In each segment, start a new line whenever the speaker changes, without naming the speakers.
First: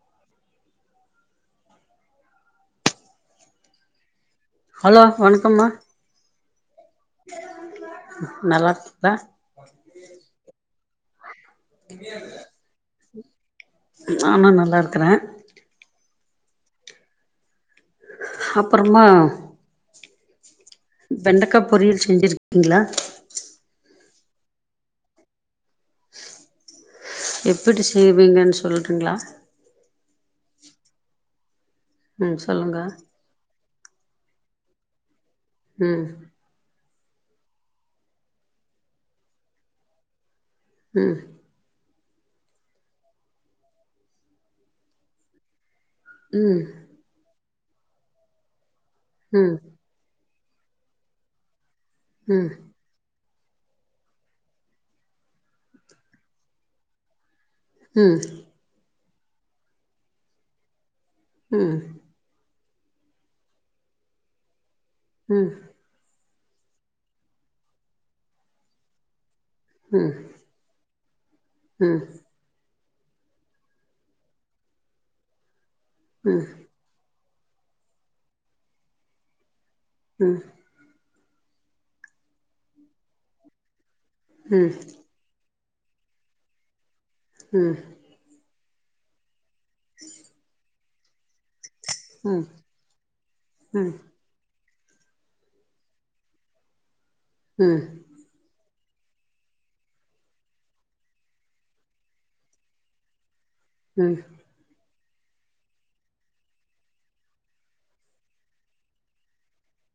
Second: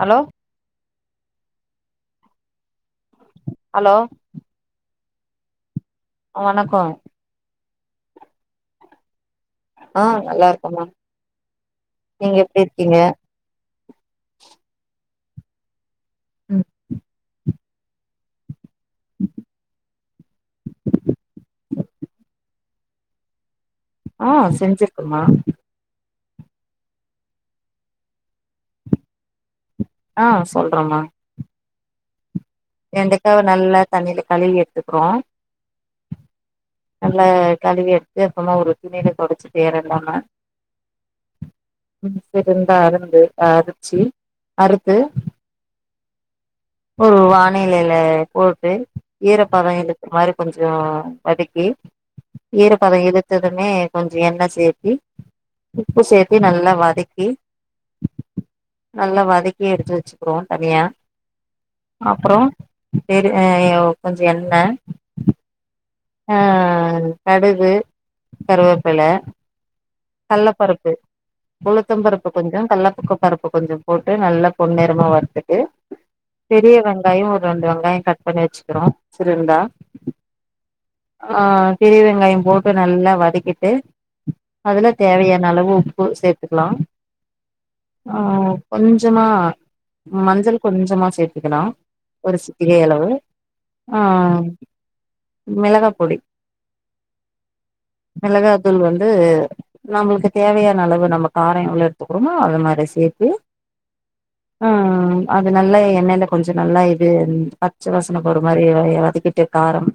Hello hello
hello வணக்கம்மா
ஆ வணக்கம்
நல்லாருக்கீங்களா
ஆ நல்லா இருக்கம்மா
நானு நல்லா இருக்கறே
ம்
அப்புறமா வெண்டக்கா பொரியல் செஞ்சிருக்கீங்களா
ஆ செஞ்சிருக்குமா
எப்படி செய்வீங்கன்னு சொல்றீங்களா
ஆ சொல்றமா
ம் சொல்லுங்க
டக்காவ நல்லா தண்ணில கழுவி எடுத்துக்கிறோ
ம்
நல்லா கழுவி எடுத்து அப்புறமா ஒரு துணியில தொடைச்சிட்டு ஈரோ இல்லாம
ம்
ம் சரிந்தா அறுந்து அரிச்சு அறுத்து
ம்
ஒரு வானிலையில போட்டு
ம்
ஈரப்பதோ இழு இந்த மாரி கொஞ்சோ வதக்கி
ம்
ஈரப்பதம் இழுத்ததுமே கொஞ்ச எண்ண சேத்தி உப்பு சேத்தி நல்லா வதக்கி
ம்
நல்லா வதக்கி எடுத்து வச்சுக்கிறோ தனியா
ம்
அப்பறோ சரி கொஞ்சோ எண்ண
ம்
ஆ கடுகு கருவேப்பல.
ம் ம்
கல்லப்பருப்பு, உளுத்தம் பருப்பு. கொஞ்சோ கல்ல பருப்பு கொஞ்சோ போட்டு, நல்லா பொண்நேரமா வருத்துட்டு.
ம்
பெரிய வெங்காயோ ஒரு ரெண்டு வெங்காயோ கட் பண்ணி வச்சுக்கிறோ சிறு துண்டா.
ம்
ஆ பெரிய வெங்காயம் போட்டு நல்லா வதக்கிட்டு
ம் ம் ம்
அதில. தேவையான அளவு உப்பு சேத்துக்கலா
ம்
ஆ கொஞ்சமா மஞ்சள் கொஞ்சமா சேத்துக்கலா ஒரு
ம் ம்
சிட்டிகை அளவு ஆ ம் மெளகா பொடி
ம்
மெளகா தூள் வந்து நம்மளுக்கு தேவையான அளவு நம்ம கார எவ்ள எடுத்துக்குறமோ அது மாரி சேத்து
ம்
ஆ ம் அது நல்லா எண்ணெயில கொஞ்ச நல்லா இது பச்ச வசன போற மாரி வதக்கிட்டு காரம்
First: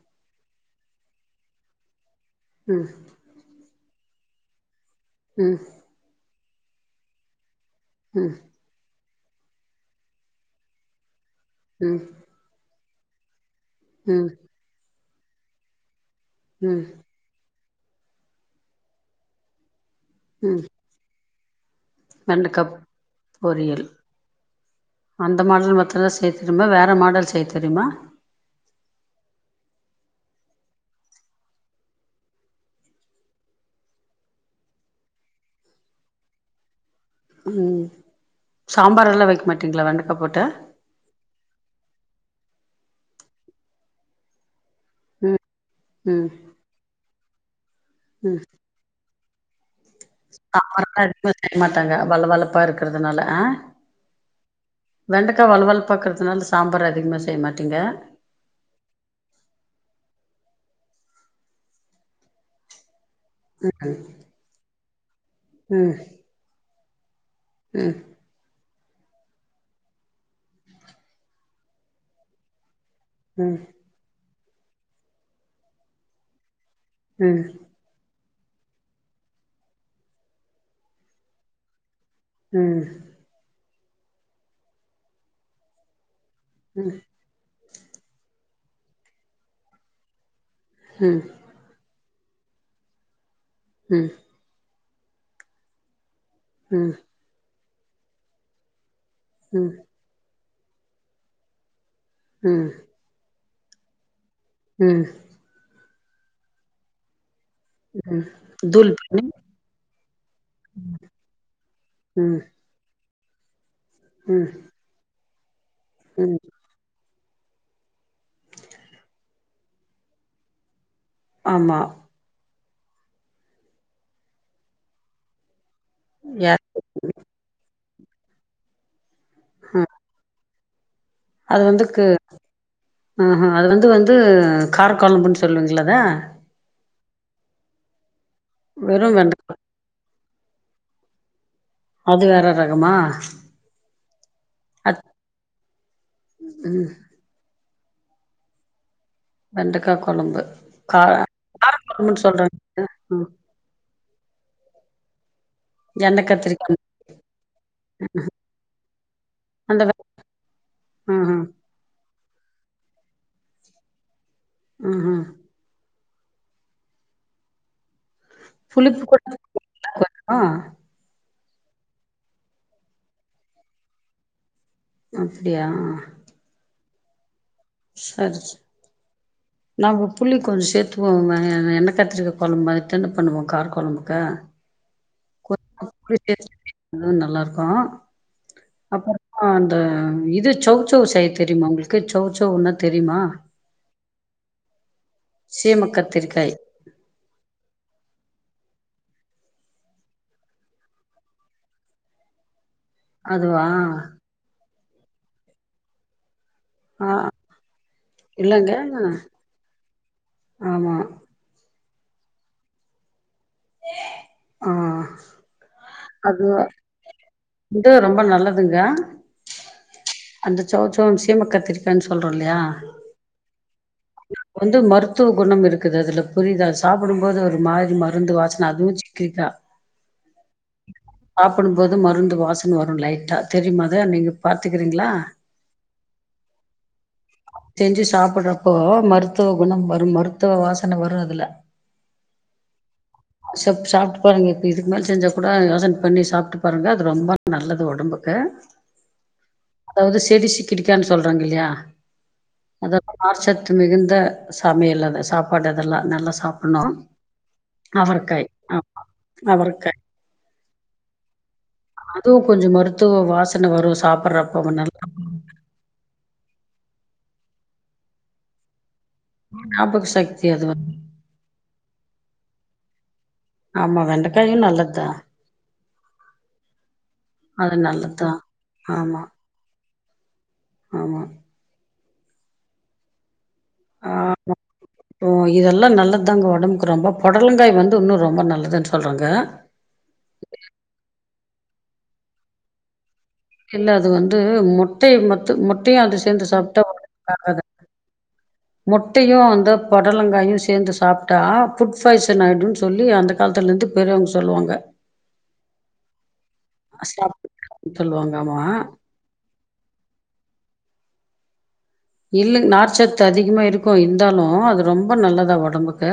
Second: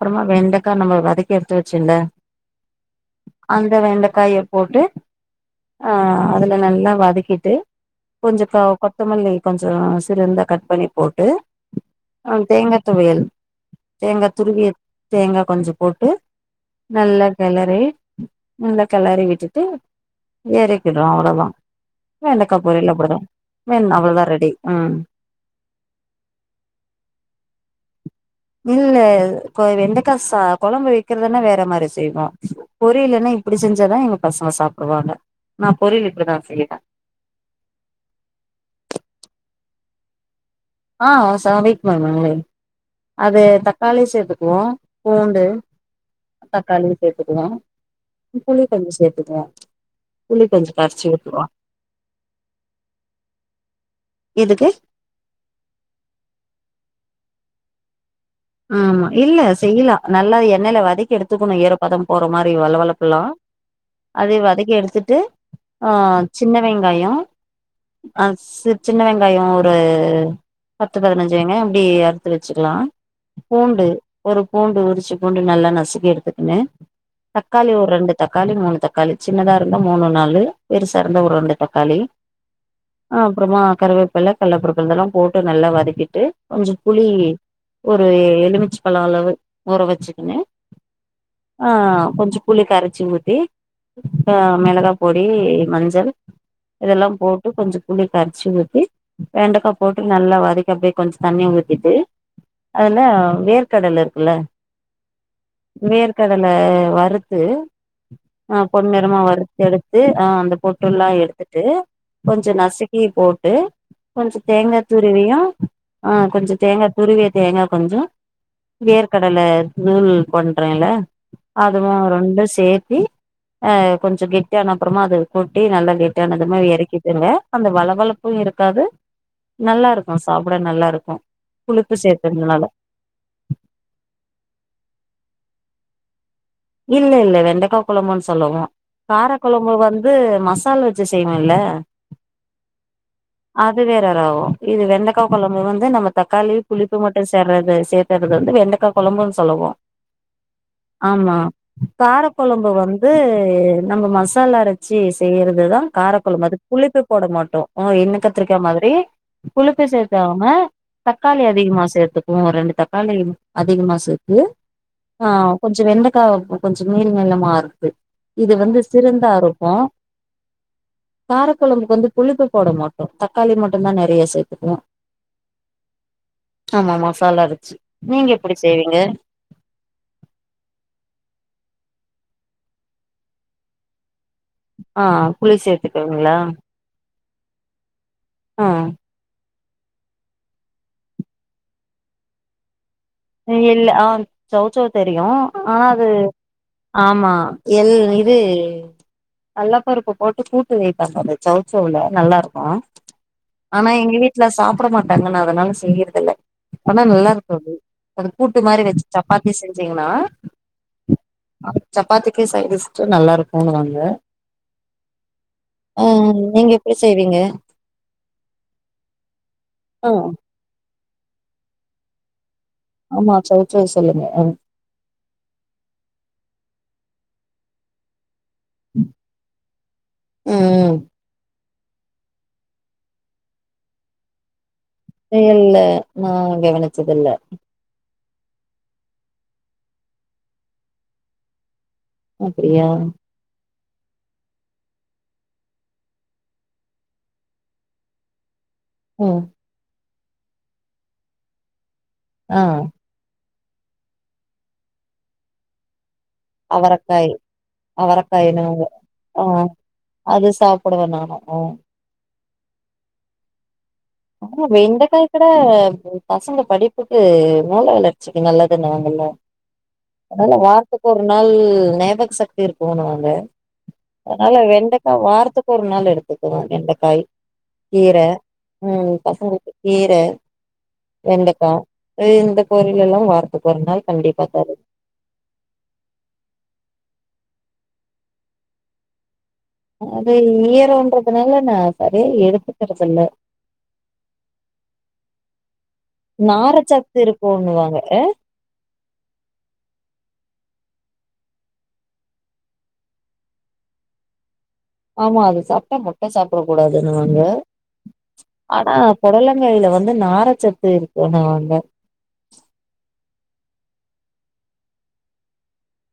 அப்பறமா வெண்டக்கா நம்ம வதக்கி எடுத்து வச்சல்ல
ம்
அந்த வெண்டைக்காய போட்டு
ம்
ஆ அதுல நல்லா வதக்கிட்டு
ம்
கொஞ்ச கா கொத்தமல்லி கொஞ்ச சிறந்த கட் பண்ணி போட்டு
ம்
ஆ தேங்கா துவையல் தேங்கா துருவிய தேங்கா கொஞ்ச போட்டு
ம்
நல்ல களரி நல்ல களரிவிட்டுட்டு
ம்
எறக்கிட்றோ அவ்வளோதா வெண்டக்கா பொரியல் அப்படிதா
பொரியல்
வென் அவ்வளோதா ரெடி ம்
அந்த மாடல் மத்தல்லா செய்ய தெரியுமா வேறு மாடல் செய்ய தெரியுமா
இல்ல வெண்டக்கா சா கொழம்பு விக்கறதுனா வேற மாரி செய்வோ பொரியலுன்னா இப்டி செஞ்சாதா எங்க பசங்க சாப்டுவாங்க நா பொரியல் இப்படிதா செய்யறே
ம் சாம்பாரெல்லா வைக்க மாட்டீங்களா வெண்டக்கா போட்டு
ஆ [unintelligible] அது தக்காளி சேர்த்துக்குவோ
ம்
பூண்டு
ம்
தக்காளிய சேத்துக்குவோ
ம்
புளி கொஞ்ச சேத்துக்கவோ புளி கொஞ்ச கரைச்சு ஊத்துவோ
தாங்க வள வளப்பா இருக்கறதுனால ஆ த
இதுக்கு
வெண்டக்கா வளவளப்பாக்கறதுனால சாம்பார் அதிகமா செய்ய மாட்டீங்க
ஆமா இல்ல செய்யலா நல்லா எண்ணயில வதக்கி எடுத்துக்கணு ஈற பதம் போற மாரி வள வளபப்பல்லா
ம் ம்
அது வதக்கி எடுத்துட்டு ஆ சின்ன வெங்காயோ
ம்
ஆ சின்ன வெங்காயோ ஒரு பத்து பதினஞ்சு வெங்காயோ அப்டி அறுத்து வச்சுக்கலா
ம்
பூண்டு ஒரு பூண்டு உரிச்சு பூண்டு நல்லா நசுக்கி எடுத்துக்கினு
ம்
தக்காளி ஒரு ரெண்டு தக்காளி மூணு தக்காளி சின்னதா இருந்தா மூணு நாலு பெருசா இருந்த ஒரு ரெண்டு தக்காளி
ம்
ஆ அப்பறமா கருவேப்பல்ல கள்ளபருபு இதெல்லா போட்டு நல்லா வதக்கிட்டு கொஞ்சம் புளி ஒரு எலுமிச்ச பழ அளவு ஊற வச்சுக்கணு
ம்
ஆ கொஞ்ச புளி கரைச்சி ஊத்தி
ம்
ஆ மெளகா பொடி மஞ்சள்
ம்
இதெல்லா போட்டு கொஞ்ச புளி கரைச்சு ஊத்தி வெண்டக்கா போட்டு நல்லா வதக்கி அப்டியே கொஞ்ஜோ தண்ணிய ஊத்திட்டு
ம்
ஆனா வேர்க்கடல இருக்குல்ல
ம்
வேர்கடல வறுத்து
ம்
அ பொன்
தூள்
நெறமா
பண்ணி
வறுத்து எடுத்து ஆ அந்த பொட்டு எல்லாம் எடுத்துட்டு
ம்
கொஞ்சம் நசிக் கி போட்டு கொஞ்சோ
ம்
தேங்கா துருவியும் ஆ
ம்
கொஞ்சோ தேங்கா துருவிய தேங்கா கொஞ்சோ வேர்கடல தூள் பண்றேன்ல
ஆமா
அதுவும் ரெண்டும் சேத்தி அ கொஞ்சம் கெட்டி ஆன அப்றமா அது கொட்டி நல்லா
யா
கெட்டியானதுமே எறக்கிகிருவேன் அந்த வள வளப்பும் இருக்காது நல்லா
ம்
இருக்கும் சாப்பிட நல்லா இருக்கும்
அது வந்துக்கு ஹு ஹும் அது வந்து வந்து காரகொழம்புனு சொல்லுவீங்களா அத
இல்ல இல்ல வெண்டைக்கா கொழம்புன்னு சொல்லுவோம்
வெறு
கார
வெண்டக்கா
கொழம்பு வந்து து மசால் வச்சு செய்வேன்ல
அது வேற ரகமா?
அது வேற ரகோம் இது
அத்
வெண்டைக்கா கொழம்பு வந்து நம்ப தக்காளி
ம்
புளிப்பு மட்டு சேர்றது சேத்தறது வந்து வெண்டைக்கா கொழம்புனு
வெண்டக்கா கொழம்பு கா காரம்
கார கொழம்பு வந்து நம்ம மசாலா அரைச்சு செய்யறதுதா கார
எண்ணெ
கொழம்பு அதுக்
கத்திரிக்கா
புளிப்பு போட மாட்டோம் ம் எண்ணெ கத்திரிக்க மாதிரி
அந்த
புளிப்பு
வெ
சேத்தாமே தக்காளி
ம்ஹும்
அதிகமா சேத்து ரெண்டு தக்காளி அதிகமா சேத்து
ம்ஹும்
ஆம் கொஞ்சோ வெண்ட கா கொஞ்சம் நீள்நீளமா அறுத்து இது வந்து
புளிப்பு கூட
சிறுந்தா இருக்கும்
கொஞ்சோ
காரக்கொழம்புக்கு வந்து புளிப்பு போட மாட்டோ தக்காளி மட்டுந்தா நெறைய சேத்துக்குவோம்
அப்டியா
ஆமா மசாலா அறச்சு நீங்க எப்டி செய்வீங்க
நாம் உ புளி கொஞ்சோ சேத்து போவன் எண்ணெ கத்திரிக்க கொழம்பு அத்தான பண்ணுவோம் கார கொழம்புக்கு
ஆ
கொ
புளி
புளி
சேத்துக்குவீங்களா
சேத்து [unintelligible] நல்லா இருக்கும்
ஆ
அப்புறம் ஆ அந்த இது சௌவுச்சௌவு செய்ய தெரியுமா உங்களுக்கு சௌச்சௌவுனா தெரியுமா
இல் ஆ சௌச்சௌவு தெரியும் ஆனா
சீம
அது
கத்திரிக்காய்
ஆமா எல் இது கல்லப்பருப்ப போட்டு கூட்டு வய்பாங்க அ சௌச்சௌவ்ல நல்லா இருக்கும்
அதுவா
ஆனா எங்க வீட்ல சாப்பிட மாட்டாங்கன்னு அதனால செய்யறத இல்ல ஆனா
ஆ
நல்லா இருக்கும் அது அது கூட்டு
இல்லங்க
மாரி வச்சு சப்பாத்தி செஞ்சீங்னா
ஆமா
சப்பாத்திக்கு சைட் டிஷு நல்லா இருக்குன்னுவாங்க
ஆ
ஆ
அது
நீங்க எப்டி செய்வீங்க
இது ரொம்ப நல்லதுங்க
ம்
அந்த சௌச்சௌ சீம கத்திரிக்கான்னு சொல்றோ இல்லயா
ஆமா சௌச்சௌவ் சொல்லுங்க
வந்து மருத்துவ குணம் இருக்குது அதுல புரியுது சாப்பிடும் போது ஒரு மாரி மருந்து வாச அதுவும் சிக்கிக்கா
ம்
சாப்பிடும் போது மருந்து வாசன வரும் லைட்டா தெரியுமா அத நீங்க பாத்துக்கிறீங்களா
இல்ல நான கவனிச்சதில்ல
செஞ்சு சாப்பிடுறப்போ மருத்துவ குணம் வரும் மருத்துவ வாசன வரும் அதுல
அப்படியா
சக் சாப்ட்டு பாருங்க இப்ப இதுக்கு மேல செஞ்சா கூட யோசன பண்ணி சாப்ட்டு பாருங்க அது ரொம்ப நல்லது ஒடம்புக்கு [inaudible]
உம்
அதாது செடி சிக்கிடிக்கானு சொல்றாங்க இல்லயா
ஆஹ்
அது நார்ச்சத்து மிகுந்த சமையல் அது சாப்பாடு இதெல்லாம் நல்லா சாப்
அவரக்காய் அவர பையனங்க
ஆமா
ஆஹ
அவரக்காய்
அது சாப்புடுவேன் நானும் ஆ
அதுவும் கொஞ்ஜோ மருத்துவ வாசன வரும் சாப்
அப்றோ வெண்டகாய் க்குற பசங்க படிப்புக்கு மூல வளர்சிக்கு நல்லதுன்னாங்கல
ஞாபக சக்தி
அது
வந்து
வாரத்துக்கு ஒரு நாள் ஞாபக சக்தி இருக்குணுவங்க
ஆமா வெண்டைக்காயு
அதனால
நல்லதுதா
வெண்டைக்கா வாரத்துக்கு ஒரு நாள் எடுத்துக்குவோம் வெண்டைக்காய்
ஆ நல்லது தான்
உம் பசங்களுக்கு கீர
ஆமா
வெண்டைக்கா இந்த பொறிலலாம் வார அப்ப ஒரு நாள் கண்டிபா தரு
ஓ இதெல்லாம் நல்லது தாங்க ஒடம்புக்கு ரொம்ப பொடலங்காய் வந்து இன்னும் ரொம்ப நல்லதுன்னு சொல்றாங்க
அது ஈரம்றதுனால நான் சரியா எடுத்துக்கறதுல்ல
இல்ல அது வந்து முட்டைய மத்து முட்டையும் அது சேர்ந்து சாப்ட்டா ஒன்னு
நாரச்சத்து
ஆகாது
இருக்குன்னுவாங்க
முட்டையும் அந்த பொடலங்காயும் சேர்ந்து சாப்ட்டா ஃபுட் பாய்சன் ஆயிடும் சொல்லி அந்த காலத்துலருந்து பெரியவங்க சொல்வாங்க
ஆமா அது சாப்ட்டா முட்ட சாப்டக் கூடாதுன்னுவாங்க
சாப்டாதீங்கன்னு சொல்லுவாங்க ஆமா.
ஆனா பொடலங்காயில வந்து நாரச்சத்து இருக்குனுவாங்க
இல்ல நார்ச்சத்து அதிகமா இருக்கும் இருந்தாலும் அது ரொம்ப நல்லதா ஒடம்புக்கு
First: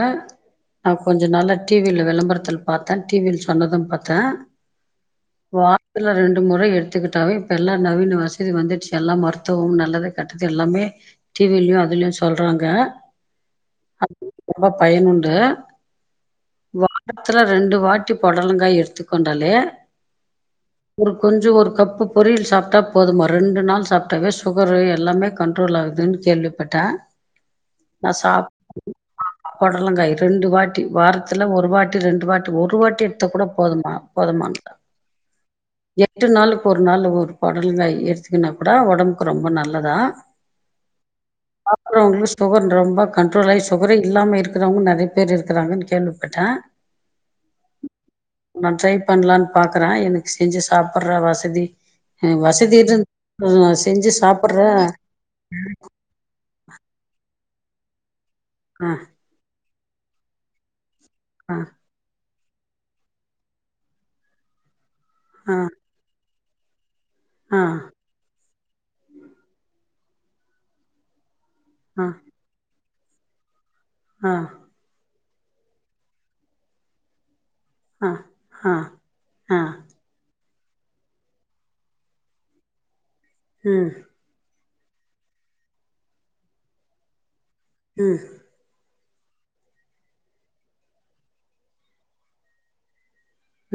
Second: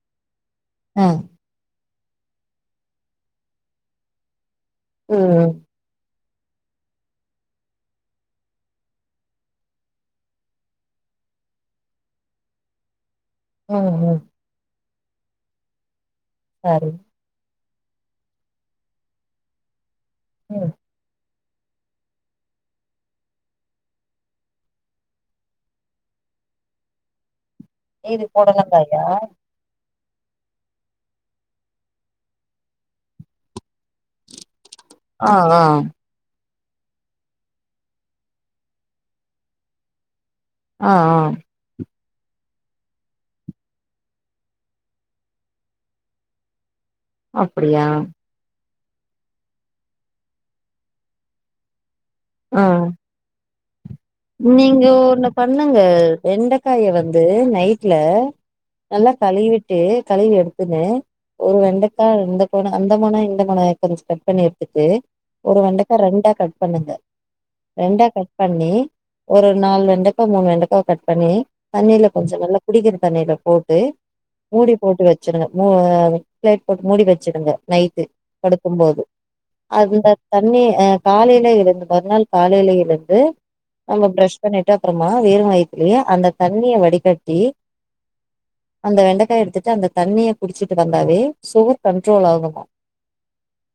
நான்
ஆ
கொஞ்ச நாளா டிவில விளம்பரத்துல பாத்தேன் டிவியில சொன்னதும் பாத்தேன்
ம்
வார்த்ல ரெண்டு முறை எடுத்துக்கிட்டாவே இப்ப எல்லா நவீன வசதி வந்துடுச்சு எல்லா மருத்துவம் நல்லது கெட்டது எல்லாமே டிவிலயும் அதுலயும் சொல்றாங்க
உம்
அது
ம்
ரொம்ப பயனுண்டு
சரி
த்துல ரெண்டு வாட்டி பொடலங்காய் எடுத்துக் கொண்டாலே
ம்
ஒரு கொஞ்ஜோ ஒரு கப்பு பொரியல் சாப்ட்டா போதுமா ரெண்டு நாள் சாப்ட்டாவே சுகரு எல்லாமே கண் ட்ரோல் ஆகுதுனு கேள்விப்பட்ட நா
இது
சாப்
பொடலங்காயா
பொடலங்காய் ரெண்டு வாட்டி வாரத்துல ஒரு வாட்டி ரெண்டு வாட்டி ஒரு வாட்டி எடுத்தா கூட போதுமா போதுமா ஆ
ஆஹ் ஆஹ்
எட்டு நாளுக்கு ஒரு நாளு ஒரு பொடலங்க எடுத்துக்னா கூட ஒடம்புக்கு ரொம்ப நல்லதா
ஆஹ் ஆஹ்
சாப்பறவங்களுக்கு சுகர் ரொம்ப கண்ட்ரோல் ஆய் சுகரே இல்லாம இருக்குறவங்க நறைய பேர் இருக்குறாங்கன்னு கேள்விப்பட்டேன்
அப்படியா
நான் ட்ரை பண்ணலான் பாக்குறேன் எனக்கு செஞ்சு சாப்டுடற வசதி ய
ஆ
வசதி இருக்கறது செஞ்சு சாப்பட்ற
நீங்க ஒண்ணு பண்ணுங்க வெண்டக்காய வந்து நைட்ல
அ
நல்லா கழுவிட்டு கழுவி எடுத்துன்னு
அ அ
ஒரு வெண்டக் கா இந்த கொன அந்த மொன இந்த மொன கொஞ்ச கட் பண்ணி எடுத்துட்டு
அ
ஒரு வெண்ட கா ரெண்டா கட் பண்ணுங்க
அ
ரெண்டா கட் பண்ணி ஒரு நாலு வெண்டக்கா மூணு வெண்டக்காவ கட் பண்ணி தண்ணீல கொஞ்ச நல்லா குடிக்கிற தண்ணீல போட்டு
ஆ
மூடி போட்டு வச்சுடுங்க மூ பிளேட் போட்டு மூடி வச்சுடுங்க நைட்டு
அ அ
படுக்கும் போது
அ
அந்த தண்ணி அ காலைல எழுந்து மறுநாள் காலைல எழுந்து
ம்
நம்ம ப்ரஷ் பண்ணிட்டு அப்புறமா வெறு வய்த்துலயே அந்த தண்ணிய வடிகட்டி
ம்
அந்த வெண்டக்காய எடுத்துட்டு அந்த தண்ணிய குடிச்சிட்டு வந்தாவே சுகர் கண்ட்ரோல் ஆகுமா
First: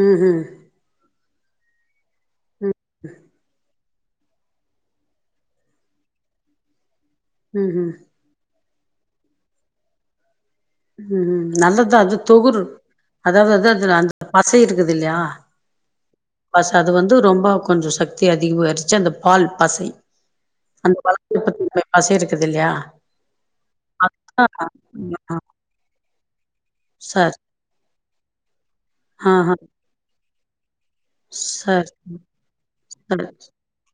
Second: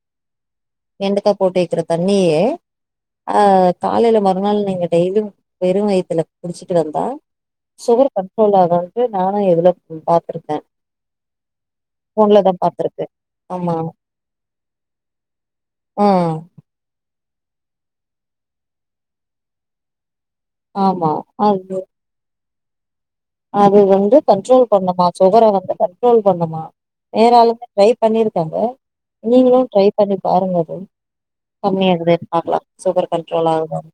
ம் ஹூம்
வெண்டக்கா போட்டு வக்கிற தண்ணியே அ காலைல மறுநாள் நீங்க டெய்லியு வெறு வய்த்துல குடிச்சிட்டு வந்தா
ம்ஹும்
சுகர் கன் ட்ரோல் [unintelligible] நானு எதுலயோ பாத்துருக்கே
ம் ம் நல்லதுதா அது தொகுறு
பாத்திருக்கே
அதாவது
ஆமா
அதுல அந்த பச இருக்குது இல்லயா
ம்
பச அது வந்து ரொம்ப கொஞ்ச சக்தி அதிகமாய்டுச்சு அந்த பால் பசை அந்த
ஆமா
வலு
அது
[unintelligible] பசை இருக்குது இல்லயா
அது வந்து கண்ட்ரோல் பண்ணுமா
ஆ
சுகர வந்து கண்ட்ரோல் பண்ணுமா
சார்
வேறாலுமே ட்ரை பண்ணிருக்கே அத
ஆஹா
நீங்களு ட்ரை பண்ணி பாருங்க அத கம்மியா
சரி
இருக்குதே பாக்லா சுகர்
சரி
கண்ட்ரோல் ஆவுதான்னு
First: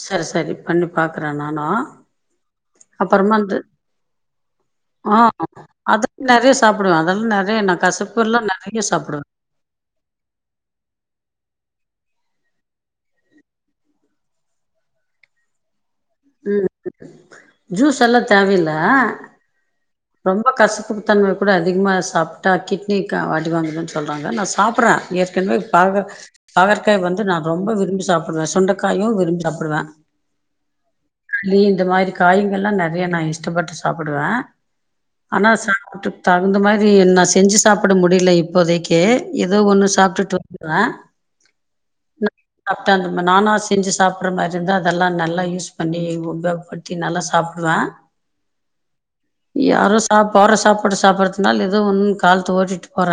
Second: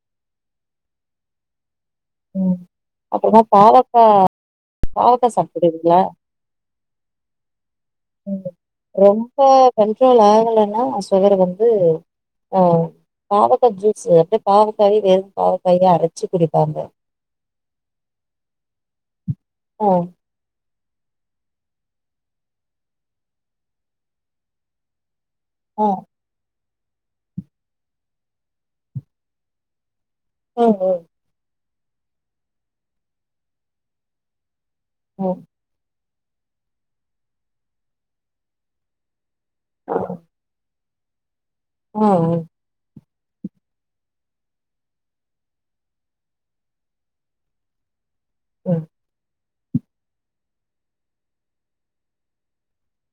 சரி சரி பண்ணி பாக்றே நானு
ம்
அப்புறமா
அப்பறமா
வந்து
பாவக்கா
ஆ
பாவக்கா சாப்டுவீங்களா
அது நெறய சாப்படுவே அதெல்லா நெறய நா கசப்பு எல்லா நெறய சாப்
ரொம்போ கண்ட்ரோல் ஆகலன்னா சுகர் வந்து ஆ பாவக்கா ஜுஸு அப்டி பாவக்காய் வெறும் பாவக்காயவே அரச்சு
ம்
குடிப்பாங்க
ஜூஸ் எல்லா தேவை இல்ல
ஓ
ரொம்ப கசப்புக்கு தன்மை கூட அதிகமா சாப்ட்டா கிட்னிகு அடி வாங்கதுன்னு சொல்றாங்க நா சாப்றே [unintelligible] பா
ஆ
பாகற்காய் வந்து நா ரொம்ப விரும்பி சாப்டுவே சுண்டைக்காயு விரும்பி சாப்பிடுவே
ஓ ஓ
லி இந்த மாரி காய்ங்கல்லா நெறய நா இஷ்டப்பட்டு சாப்டுவே
ம்
ஆனா சாப்ட்டுட் தகுந்த மாரி நா செஞ்சு சாப்ட முடில இப்போதைக்கி கே ஏதோ ஒண்ணு சாப்ட்டுட்ரு அ
ஓ ஓ
சாப்ட்டா அந்த மா நானா செஞ்சு சாப்ட்ற மாரி இருந்தா அதெல்லா நல்லா யூஸ் பண்ணி உபயோகப்படுத்தி நல்லா சாப்டுவே
ம்
யாரோ சாப் போடுற சாப்பாட சாப்டறதுனால ஏதோ ஒன்னு காலத்த ஓட்டிட்டு போற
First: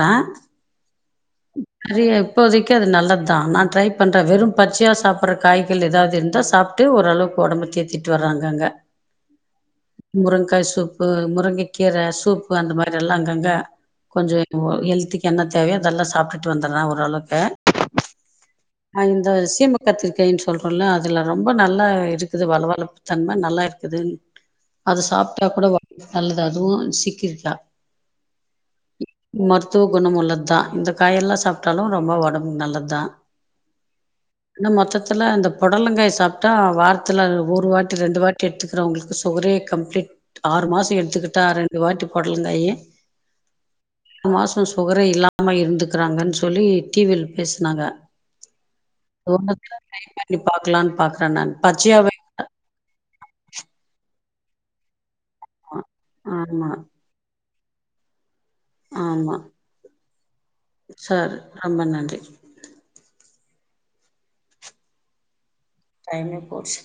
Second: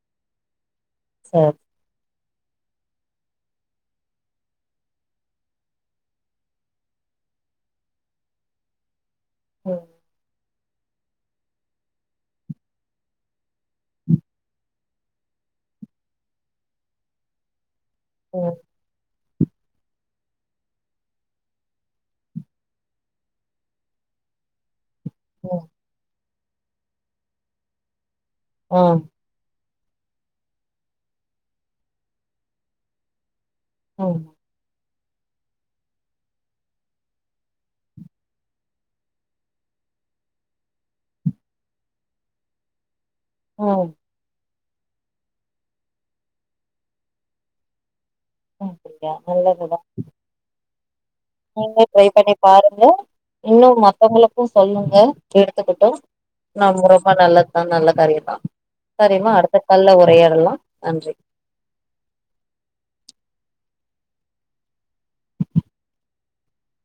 சர்
சரியா இப்போதைக்கு அது நல்லதுதா நா ட்ரை பண்றே வெறு பச்சையா சாப்டுற காய்கள் எதாவது இருந்தா சாப் ட்டு ஓரளவுக்கு ஓடம்பு தேத்திட்டு வர்றாங்க அங்க
ம்
முருங்காய் சூப் பு முருங்கைக்கீரை சூப்பு அந்த மாரி எல்லா அங்கங்க கொஞ்ச இப்போ ஹெல்த்திக்கு என்ன தேவையோ அதெல்லா சாப்ட்டுட்டு வந்துர்ற ஓரளவுக்கு
ம்
அ இந்த சீம கத்திரிக்காய்ன் சொல்றோல அதுல ரொம்ப நல்லா இருக்குது வள வளப் தன்ம நல்லா இருக்குதுன் அத சாப்டா
ம்
கூட நல்லது அதுவு சிக்கிரட்டா
ம்
மருத்துவ குணம் உள்ளதா இந்த காயல்லா சாப்டாலு ரொம்ப ஒடம்புக்கு நல்லதா
ம்
என்ன மொத்தத்துல இந்த பொடலங்காய் சாப்டா வாரத்துல ஒரு வாட்டி ரெண்டு வாட் டேட் எடுத்துக்கிறவங்களுக்கு சுகரே கம்ப்ளீட் ஆ ஒரு மாச எடுத்துக்கிட்டா ரெண்டு வாட்டி பொடலங்காயி
ம்
மாச சுகரே இல்லாம இருந்துக்குறாங்கன் சொல்லி டிவில பேசுனாங்க
அப்டியா
[unintelligible] ட்ரை பண்ணி பாக்லான் பாக்
நீங்க ட்ரை பண்ணி பாருங்க இன்னு மத்தவங்களுக்கு சொல்லுங்க
ஆமா
எடுத்துக்கிட்டு
ஆமா
நம்ம ரொம்ப நல்லதுதா நல்ல காரிய தா சரிமா
ஆமா
அடுத்த கால்ல உரயாடலா நன்றி
சார் ரொம்ப நன்றி டைமே போச்சு